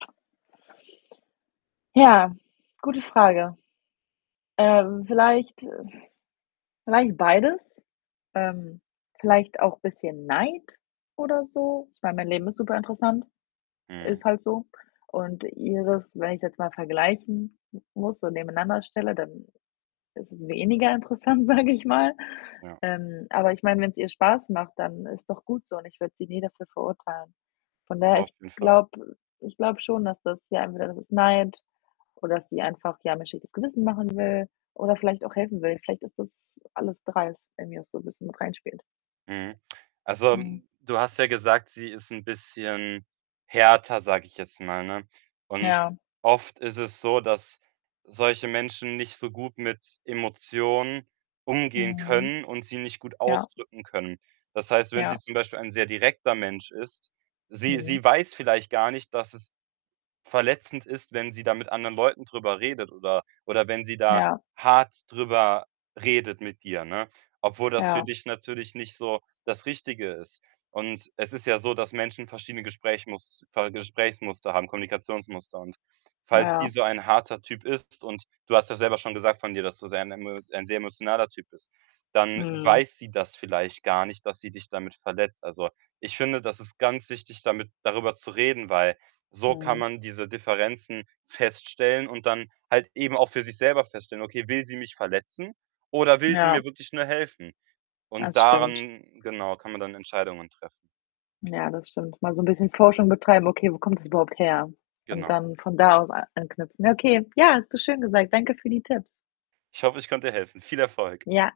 Ja, gute Frage. Ähm, vielleicht äh, vielleicht beides, ähm, vielleicht auch bisschen Neid oder so. Ich meine, mein Mhm. Leben ist superinteressant, Mhm. ist halt so. Und ihres, wenn ich's jetzt mal vergleichen m muss, so nebeneinander stelle, dann ist es weniger interessant, sage ich mal. Ja. Ähm, aber ich meine, wenn's ihr Spaß macht, dann ist doch gut so, und ich würde sie nie dafür verurteilen. Von daher, Auf ich jeden Fall. glaube ich glaube schon, dass das ja, entweder das ist Neid oder dass die einfach, ja, mir 'n schlechtes Gewissen machen will oder vielleicht auch helfen will. Vielleicht ist das alles 3, wenn bei mir so 'n bisschen mit reinspielt. Mhm. Also, Mhm. du hast ja gesagt, sie ist 'n bisschen härter, sage ich jetzt mal, ne? Und Ja. oft ist es so, dass solche Menschen nicht so gut mit Emotionen umgehen Mhm. können und sie nicht gut Ja. ausdrücken können. Das heißt, wenn sie Ja. zum Beispiel ein sehr direkter Mensch ist sie Mhm. sie weiß vielleicht gar nicht, dass es verletzend ist, wenn sie da mit anderen Leuten drüber redet oder oder wenn sie da Ja. hart drüber redet mit dir, ne, obwohl das für Ja. dich natürlich nicht so das Richtige ist. Und es ist ja so, dass Menschen verschiedene Gesprächmuster Gesprächsmuster haben, Kommunikationsmuster. Und falls sie Ja. so ein harter Typ ist, und du hast ja selber schon gesagt von dir, dass du sehr ein emo ein sehr emotionaler Typ bist, dann Mhm. weiß sie das vielleicht gar nicht, dass sie dich damit verletzt. Also, ich finde, das ist ganz wichtig, damit darüber zu reden, weil so kann Mhm. man diese Differenzen feststellen und dann halt eben auch für sich selber feststellen: „Okay, will sie mich verletzen oder will sie mir Ja. wirklich nur helfen?“ Und Das stimmt. daran, genau, kann man dann Entscheidungen treffen. Ja, das stimmt. Mal so 'n bisschen Forschung betreiben, „okay, wo kommt das überhaupt her?“ Und Genau. dann von da aus a anknüpfen. Ne, okay. Ja, hast du schön gesagt. Danke für die Tipps. Ich hoffe, ich konnte dir helfen. Viel Erfolg. Ja.